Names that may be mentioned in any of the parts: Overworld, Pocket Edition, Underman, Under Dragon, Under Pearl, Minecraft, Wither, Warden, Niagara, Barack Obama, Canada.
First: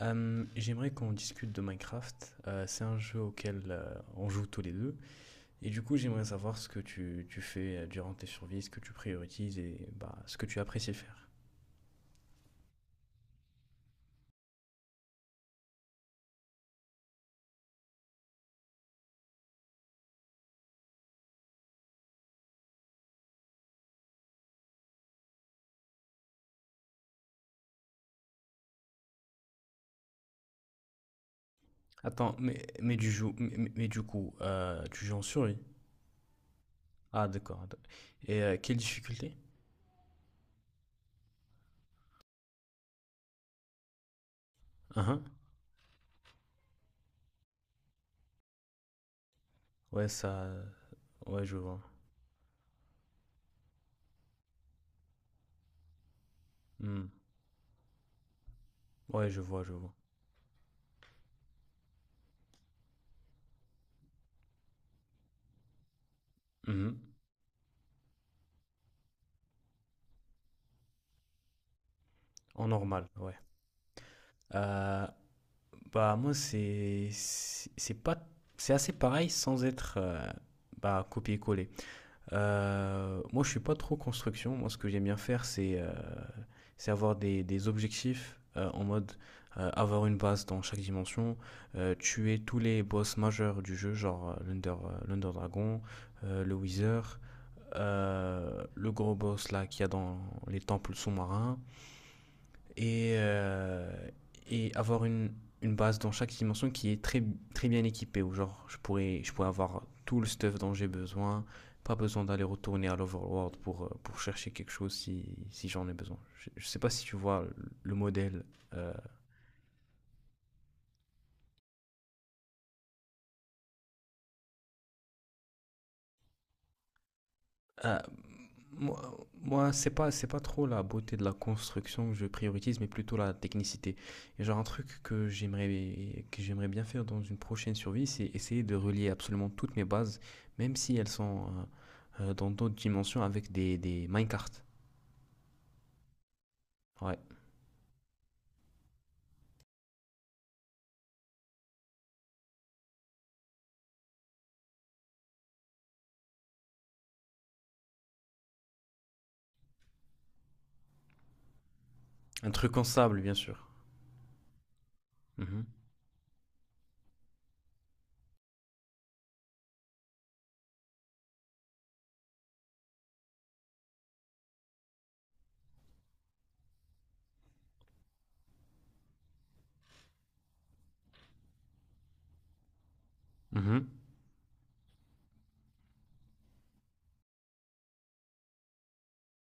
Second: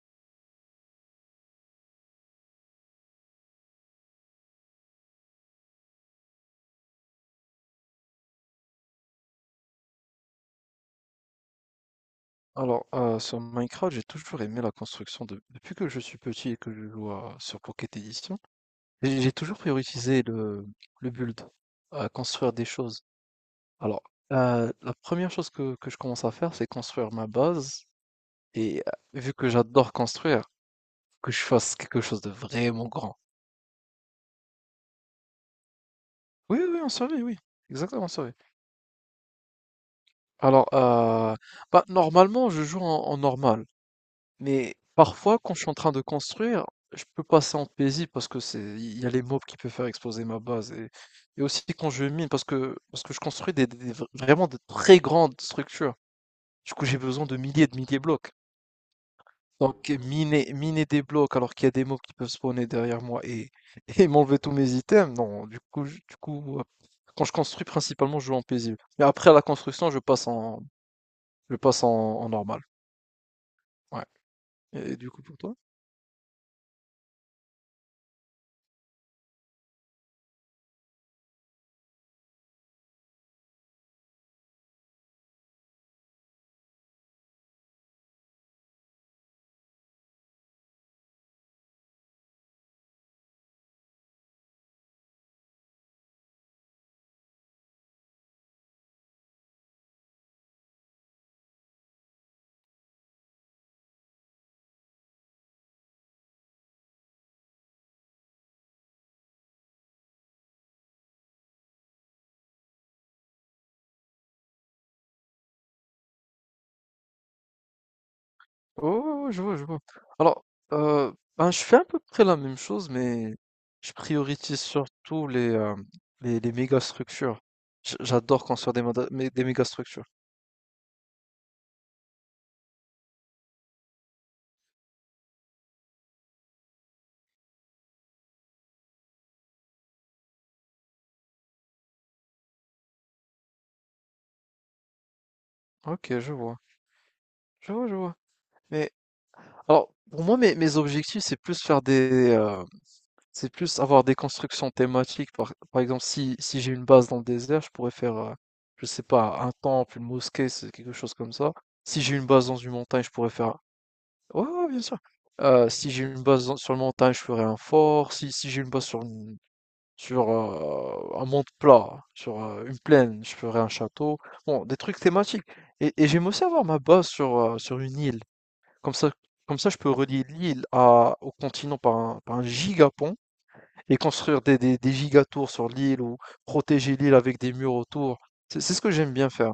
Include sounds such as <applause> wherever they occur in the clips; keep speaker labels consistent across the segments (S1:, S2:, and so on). S1: J'aimerais qu'on discute de Minecraft. C'est un jeu auquel on joue tous les deux. Et du coup, j'aimerais savoir ce que tu fais durant tes survies, ce que tu priorises et ce que tu apprécies faire.
S2: Alors, sur Minecraft, j'ai toujours aimé la construction depuis que je suis petit et que je joue sur Pocket Edition. J'ai toujours priorisé le build, à construire des choses. Alors, la première chose que je commence à faire, c'est construire ma base. Et vu que j'adore construire, que je fasse quelque chose de
S1: Attends, mais,
S2: vraiment
S1: mais, du,
S2: grand.
S1: jou- mais, mais- mais du coup, tu joues en survie?
S2: Oui, oui, en série,
S1: Ah,
S2: oui.
S1: d'accord. D'accord.
S2: Exactement, en série.
S1: Et quelle difficulté?
S2: Alors, bah, normalement, je joue en normal. Mais
S1: Uhum.
S2: parfois, quand je suis en train de construire, je peux passer en paisible parce que il y a les mobs qui peuvent faire
S1: Ouais,
S2: exploser ma
S1: ça.
S2: base, et
S1: Ouais, je
S2: aussi
S1: vois.
S2: quand je mine parce que je construis vraiment de très grandes structures. Du coup, j'ai
S1: Hmm.
S2: besoin de milliers et de milliers de blocs.
S1: Ouais, je vois, je
S2: Donc
S1: vois.
S2: miner des blocs alors qu'il y a des mobs qui peuvent spawner derrière moi et <laughs> et m'enlever tous mes items. Non, du coup,
S1: Mhm.
S2: quand je construis principalement, je joue en paisible. Mais après à la construction, je passe en normal.
S1: En normal, ouais.
S2: Ouais. Et
S1: Euh,
S2: du coup pour toi?
S1: Bah, moi, c'est pas c'est assez pareil sans être bah, copier-coller. Moi, je suis pas trop construction. Moi, ce que j'aime bien faire, c'est avoir des objectifs en mode avoir une base dans chaque dimension, tuer tous les boss majeurs du jeu, genre l'Under l'Under Dragon, le Wither, le gros boss là qu'il y a dans les temples sous-marins et, euh, et avoir une base dans chaque dimension qui est très, très bien équipée, où genre je pourrais avoir tout le stuff dont j'ai besoin, pas besoin d'aller retourner à l'Overworld pour chercher quelque chose si, si j'en ai besoin. Je sais pas si tu vois le modèle euh,
S2: Oh, je vois, je vois. Alors, ben, je fais à peu près la même chose, mais je priorise surtout les, hem, les méga structures. J
S1: à,
S2: j'adore construire des mada
S1: Moi,
S2: mé des méga
S1: moi
S2: structures.
S1: c'est pas trop la beauté de la construction que je priorise, mais plutôt la technicité. Et genre, un truc que j'aimerais bien faire dans une prochaine survie, c'est essayer de relier absolument toutes mes bases, même si elles sont dans d'autres dimensions, avec des minecarts.
S2: OK, je vois.
S1: Ouais.
S2: Je vois, je vois. Mais alors, pour moi, mes objectifs, c'est plus c'est plus avoir des constructions thématiques. Par exemple, si j'ai une base dans le désert, je pourrais je sais pas, un temple, une mosquée, c'est quelque chose comme ça. Si j'ai une base
S1: Un
S2: dans une
S1: truc en
S2: montagne, je
S1: sable,
S2: pourrais
S1: bien
S2: faire.
S1: sûr.
S2: Ouais, ouais, bien sûr.
S1: Mhm.
S2: Si j'ai une base dans sur le montagne, je ferai un fort. Si j'ai une base un monde plat, sur une plaine, je ferai un château. Bon, des trucs thématiques, et j'aime aussi avoir ma base sur une île. Comme ça comme ça, je peux relier l'île à au continent par un gigapont
S1: Mhm.
S2: et construire des giga sur l'île ou protéger l'île avec des murs autour. C'est ce que j'aime bien faire.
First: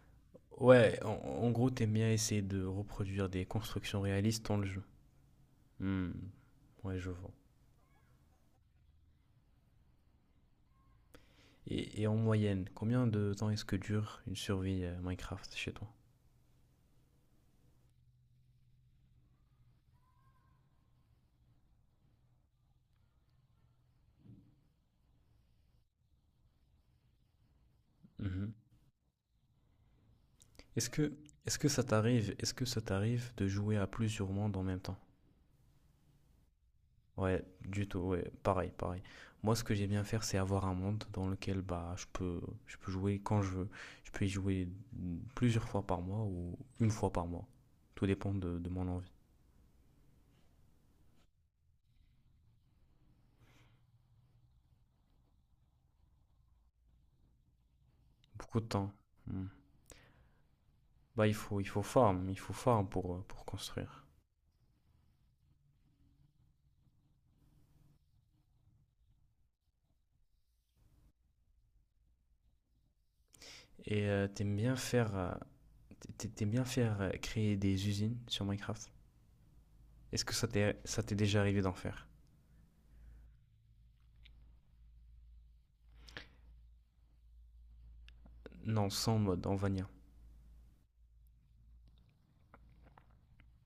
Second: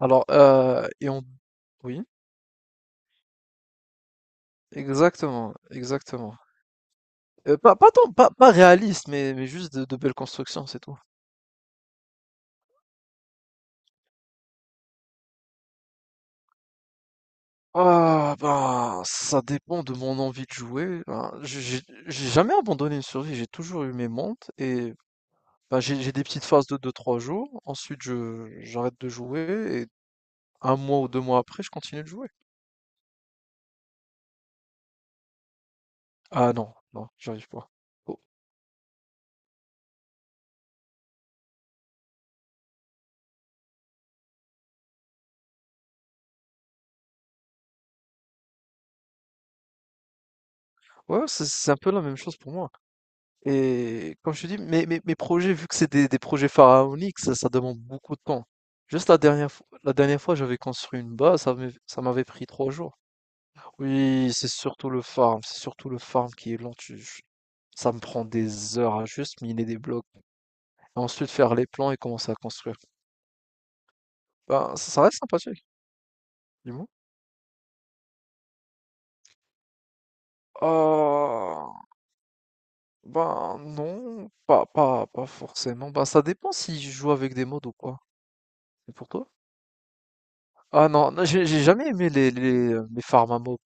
S2: Alors,
S1: Ouais,
S2: et
S1: en,
S2: on
S1: en gros, t'aimes
S2: Oui,
S1: bien essayer de reproduire des constructions réalistes dans le jeu.
S2: exactement,
S1: Hmm.
S2: exactement.
S1: Ouais, je vois.
S2: Pas tant, pas réaliste, mais juste de belles constructions, c'est tout.
S1: Et en moyenne, combien de temps est-ce que dure une survie Minecraft chez toi?
S2: Ah, bah ça dépend de mon envie de jouer. Ben, j'ai jamais abandonné une survie, j'ai toujours eu mes montes. Et bah, j'ai des petites phases de deux trois jours, ensuite je
S1: Mhm.
S2: j'arrête de jouer, et un
S1: Est-ce
S2: mois ou
S1: que,
S2: 2 mois
S1: est-ce
S2: après,
S1: que
S2: je
S1: ça
S2: continue de jouer.
S1: t'arrive, est-ce que ça t'arrive de jouer à plusieurs mondes en même temps?
S2: Ah non, non,
S1: Ouais,
S2: j'arrive pas.
S1: du tout,
S2: Oh.
S1: ouais, pareil, pareil. Moi, ce que j'aime bien faire, c'est avoir un monde dans lequel bah, je peux jouer quand je veux. Je peux y jouer plusieurs fois par mois ou une fois par mois. Tout dépend de mon envie.
S2: Ouais, c'est un peu la même chose pour moi. Et comme je te dis, mes projets, vu que c'est des projets pharaoniques, ça demande beaucoup de temps.
S1: Beaucoup de temps.
S2: Juste
S1: Hmm.
S2: la dernière fois, j'avais construit une
S1: Bah,
S2: base, ça m'avait ça m'avait
S1: il
S2: pris
S1: faut
S2: trois
S1: farm
S2: jours.
S1: pour construire.
S2: Oui, c'est surtout le farm qui est lent. Ça me prend des heures à juste miner des blocs, et ensuite faire les plans et commencer à construire.
S1: Et t'aimes
S2: Ben,
S1: bien
S2: ça
S1: faire,
S2: reste sympathique,
S1: T'aimes bien
S2: dis-moi.
S1: faire créer des usines sur Minecraft? Est-ce que ça t'est déjà arrivé
S2: Euh,
S1: d'en faire?
S2: ben non, pas forcément. Ben, ça dépend si je joue avec des mods ou pas.
S1: Non,
S2: Et pour
S1: sans
S2: toi?
S1: mode, en vanilla.
S2: Ah non, non, j'ai jamais aimé les farms à mobs.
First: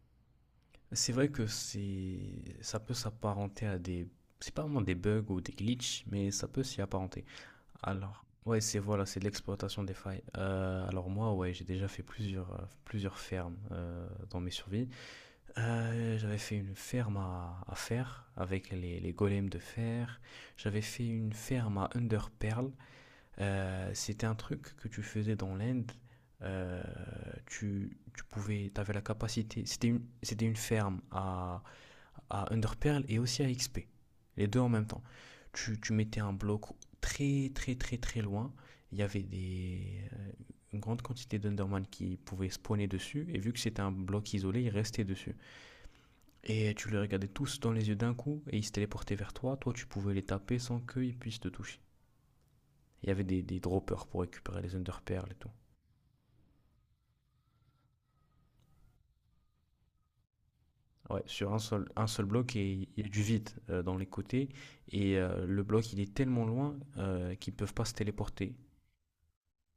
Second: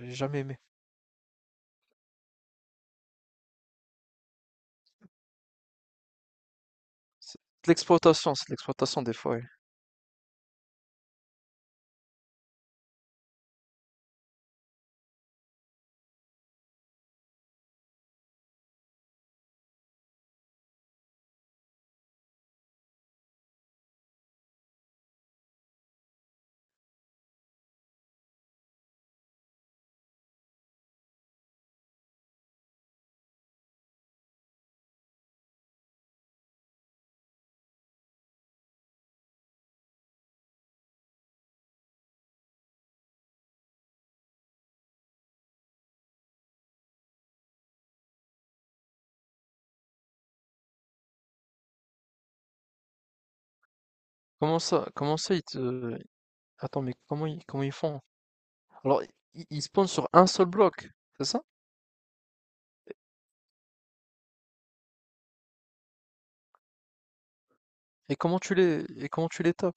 S2: J'ai jamais aimé.
S1: C'est vrai que c'est ça peut s'apparenter à des c'est pas vraiment des bugs ou des glitches, mais ça peut s'y apparenter.
S2: C'est
S1: Alors,
S2: c'est de
S1: ouais, c'est
S2: l'exploitation
S1: voilà,
S2: des
S1: c'est de
S2: fois. Ouais.
S1: l'exploitation des failles. Alors moi, ouais, j'ai déjà fait plusieurs plusieurs fermes dans mes survies. J'avais fait une ferme à fer avec les golems de fer. J'avais fait une ferme à Under Pearl. C'était un truc que tu faisais dans l'Inde. Euh, Tu pouvais, t'avais la capacité. C'était une ferme à Underpearl et aussi à XP. Les deux en même temps. Tu mettais un bloc très, très, très, très loin. Il y avait des, une grande quantité d'Underman qui pouvaient spawner dessus. Et vu que c'était un bloc isolé, ils restaient dessus. Et tu les regardais tous dans les yeux d'un coup et ils se téléportaient vers toi. Toi, tu pouvais les taper sans qu'ils puissent te toucher. Il y avait des droppers pour
S2: Comment
S1: récupérer les
S2: ça, comment
S1: underperles et
S2: ça ils
S1: tout.
S2: te... Attends, mais comment ils font? Alors, ils spawnent sur un seul bloc,
S1: Ouais,
S2: c'est ça?
S1: sur un seul bloc, et il y a du vide dans les côtés. Et le bloc, il est tellement loin qu'ils ne peuvent pas se
S2: Et comment
S1: téléporter.
S2: tu les, et comment tu les tapes,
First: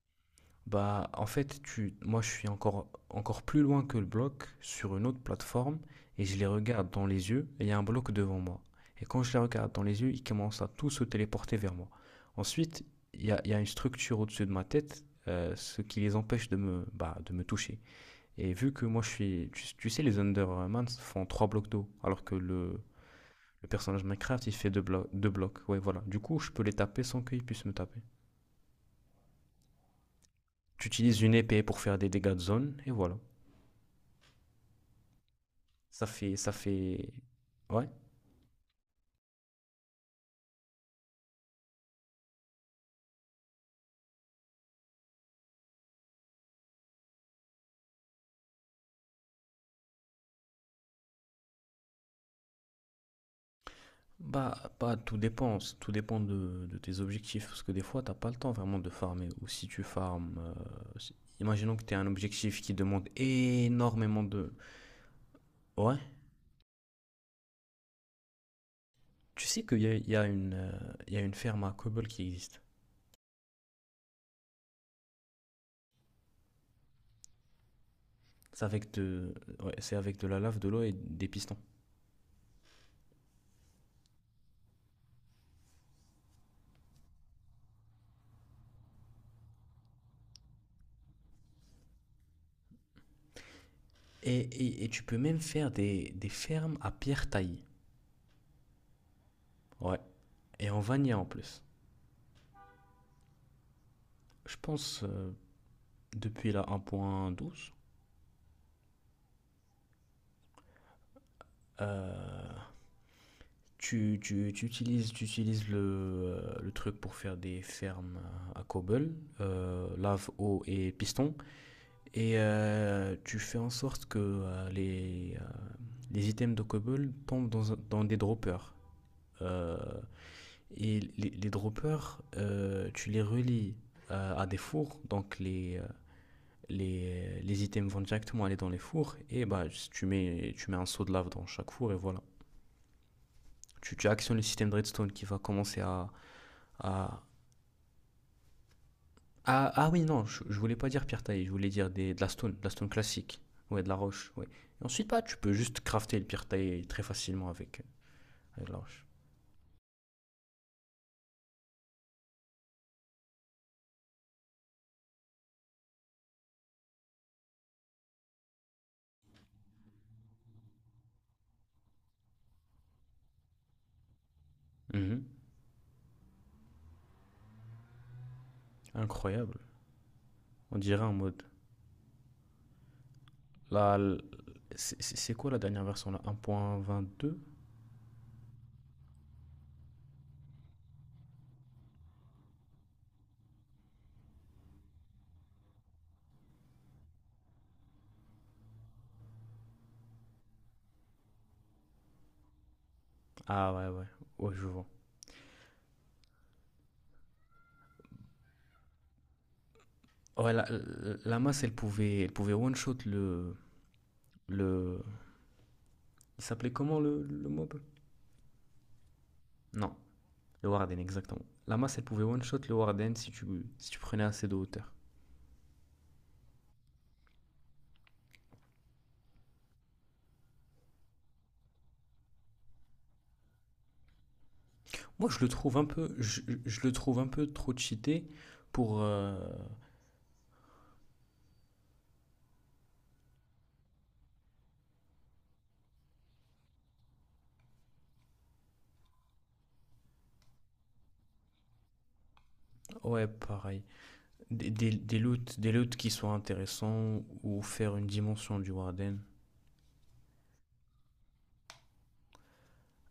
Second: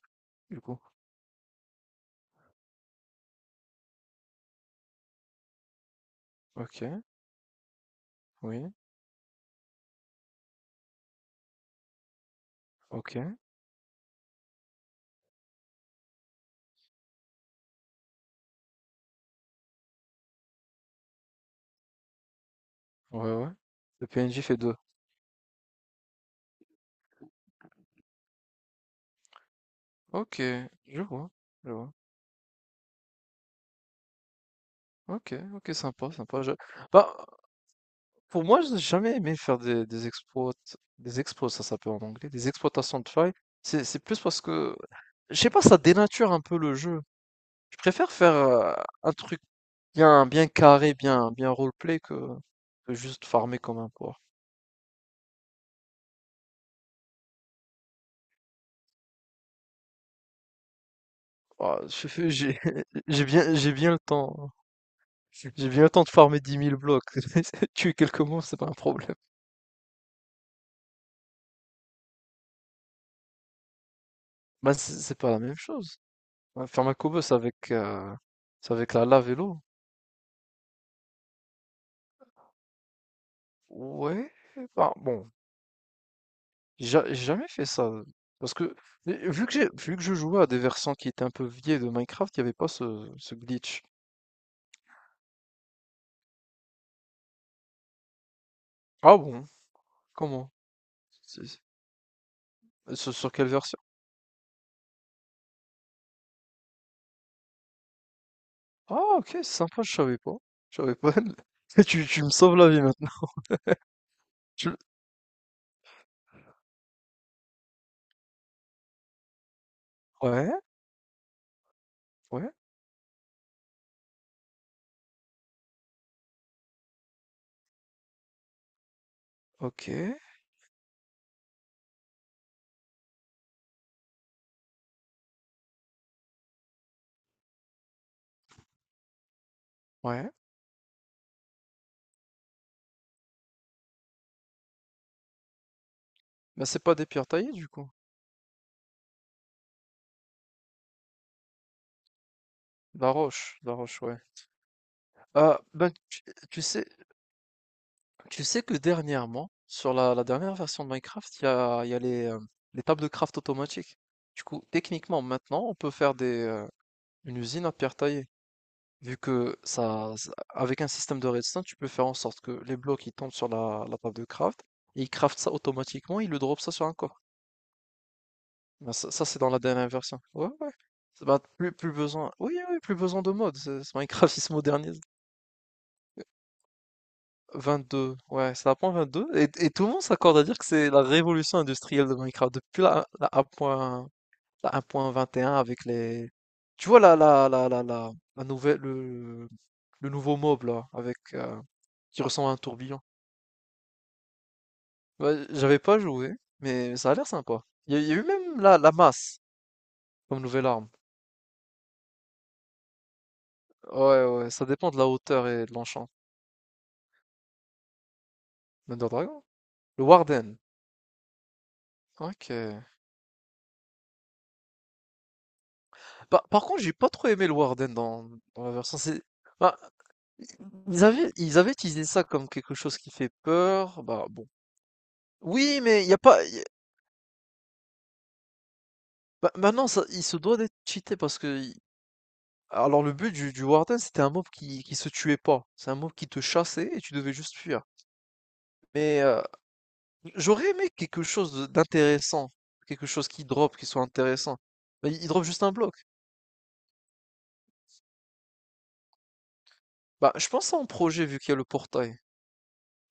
S2: du coup?
S1: Bah, en fait, moi, je suis encore, encore plus loin que le bloc sur une autre plateforme et je les regarde
S2: Ok,
S1: dans les yeux et il y a un bloc devant moi.
S2: oui,
S1: Et quand je les regarde dans les yeux, ils commencent à tous se téléporter vers moi. Ensuite,
S2: ok,
S1: il y a une structure au-dessus de ma tête, ce qui les empêche de me, bah, de me toucher. Et vu que moi je suis. Tu sais, les Undermans font trois blocs d'eau, alors que
S2: ouais, ouais.
S1: le personnage
S2: Le PNJ
S1: Minecraft il
S2: fait
S1: fait
S2: deux.
S1: deux, deux blocs. Ouais, voilà. Du coup, je peux les taper sans qu'ils puissent me taper.
S2: Ok,
S1: Tu
S2: je
S1: utilises
S2: vois,
S1: une épée
S2: je
S1: pour
S2: vois.
S1: faire des dégâts de zone, et voilà.
S2: Ok, ok,
S1: Ça
S2: sympa,
S1: fait.
S2: sympa.
S1: Ça
S2: Bah,
S1: fait… Ouais.
S2: pour moi, j'ai jamais aimé faire des exploits, ça s'appelle en anglais, des exploitations de failles. C'est plus parce que, je sais pas, ça dénature un peu le jeu. Je préfère faire un truc bien bien carré, bien bien roleplay que juste farmer comme un porc.
S1: Bah, bah, tout dépend. Tout dépend de tes objectifs. Parce que des fois, t'as pas le temps vraiment de farmer. Ou si tu farmes. Imaginons
S2: Ah,
S1: que t'aies un
S2: je fais j'ai
S1: objectif qui
S2: <laughs>
S1: demande
S2: j'ai bien j'ai bien le
S1: énormément
S2: temps,
S1: de.
S2: j'ai bien le
S1: Ouais.
S2: temps de farmer 10 000 blocs. <laughs> Tuer quelques monstres, c'est pas un problème.
S1: Tu sais qu'il y a, il y a une, il y a une ferme à Cobble qui existe.
S2: Bah, c'est pas la même chose. Ouais, faire un Koboss
S1: C'est
S2: c'est
S1: avec
S2: avec la lave
S1: de,
S2: et l'eau.
S1: ouais, c'est avec de la lave, de l'eau et des pistons.
S2: Ouais, enfin bon. J'ai jamais fait ça. Parce que, mais vu que je jouais à des versants qui étaient un peu vieilles de Minecraft, il n'y avait pas ce glitch.
S1: Et tu peux même faire des fermes à pierre taillée.
S2: Ah bon?
S1: Ouais.
S2: Comment?
S1: Et en vanilla en
S2: C'est- c'est-
S1: plus.
S2: sur quelle version?
S1: Je pense depuis la 1.12,
S2: Ah, ok, sympa, je savais pas. Je savais pas. <laughs> Tu me
S1: euh,
S2: sauves la vie maintenant. Tu-
S1: tu utilises le truc pour faire des fermes à cobble, lave,
S2: Ouais,
S1: eau et piston. Et
S2: ouais,
S1: tu fais en sorte que les items de cobble tombent dans, dans des droppers. Euh,
S2: ok,
S1: Et les droppers, tu les relis à des fours, donc les items vont directement aller dans les fours, et bah,
S2: ouais.
S1: tu mets un seau de lave dans chaque four, et voilà. Tu actionnes le système de redstone qui va commencer à…
S2: Mais c'est pas des
S1: à-
S2: pierres taillées, du coup.
S1: Ah, ah oui, non, je voulais pas dire pierre taillée, je voulais dire des, de la stone classique,
S2: La
S1: ouais, de la
S2: roche, ouais.
S1: roche, ouais. Et ensuite, bah, tu peux
S2: Ah,
S1: juste
S2: ben,
S1: crafter le pierre
S2: tu
S1: taillée
S2: sais,
S1: très facilement avec,
S2: tu sais
S1: avec
S2: que
S1: la roche.
S2: dernièrement, sur la dernière version de Minecraft, il y a les tables de craft automatiques. Du coup, techniquement, maintenant, on peut faire une usine à pierre taillée. Vu que avec un système de redstone, tu peux faire en sorte que les blocs ils tombent sur la table de craft, et ils
S1: Mhm.
S2: craftent ça automatiquement, ils le dropent ça sur un corps. Ben, c'est dans
S1: Incroyable.
S2: la dernière version. Ouais, ouais.
S1: On dirait en
S2: Ça va,
S1: mode
S2: plus besoin. Oui, oui, plus besoin de mode. c'est-
S1: Là,
S2: c'est Minecraft, <laughs> il se modernise.
S1: c'est quoi la dernière version là? 1.22.
S2: 22, ouais, c'est la point 22. Et tout le monde s'accorde à dire que c'est la révolution industrielle de Minecraft. Depuis la 1.1, la 1.21 avec les... Tu vois la nouvelle, le nouveau mob là, qui ressemble à un tourbillon.
S1: Ah ouais, ouais, ouais, je vois.
S2: Ouais, j'avais pas joué, mais ça a l'air sympa. Il y a eu même la masse comme
S1: Ouais,
S2: nouvelle
S1: la,
S2: arme.
S1: la la masse, elle pouvait one-shot le,
S2: Ouais, ouais, ça dépend de
S1: le…
S2: la hauteur et de l'enchant.
S1: Il s'appelait comment le mob?
S2: Thunder Dragon?
S1: Non,
S2: Le Warden.
S1: le Warden, exactement. La masse, elle pouvait
S2: Ok.
S1: one-shot le Warden si tu, si tu prenais assez de hauteur.
S2: Par contre, j'ai pas trop aimé le Warden dans la version. Bah, ils avaient utilisé ça comme quelque chose qui fait peur. Bah bon.
S1: Moi, je le trouve
S2: Oui,
S1: un
S2: mais il y
S1: peu,
S2: a pas.
S1: je le trouve un peu trop cheaté pour…
S2: Bah, maintenant, ça, il se doit d'être cheaté parce que. Alors le but du Warden, c'était un mob qui se tuait pas. C'est un mob qui te chassait et tu devais juste fuir. Mais j'aurais aimé quelque chose d'intéressant, quelque
S1: Ouais,
S2: chose qui drop,
S1: pareil.
S2: qui soit intéressant. Bah, il drop juste un
S1: Des
S2: bloc.
S1: loots qui soient intéressants ou faire une dimension du Warden.
S2: Bah je pense à un projet vu qu'il y a le portail.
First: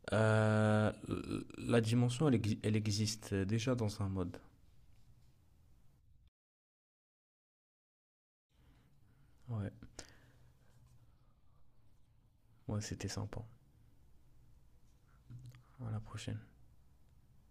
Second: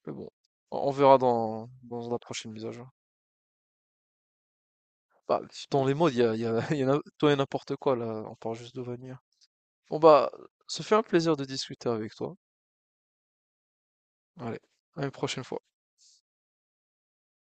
S2: Mais bon, on
S1: Euh,
S2: verra dans,
S1: la
S2: dans la
S1: dimension, elle,
S2: prochaine mise à
S1: elle
S2: jour.
S1: existe déjà dans un mode.
S2: Bah, dans les modes, <laughs> il y en a tout et n'importe quoi là. On parle juste de Vanilla.
S1: Ouais,
S2: Bon bah, ça fait un plaisir de discuter avec toi.
S1: ouais, c'était sympa.
S2: Allez, à une prochaine fois.
S1: À la prochaine.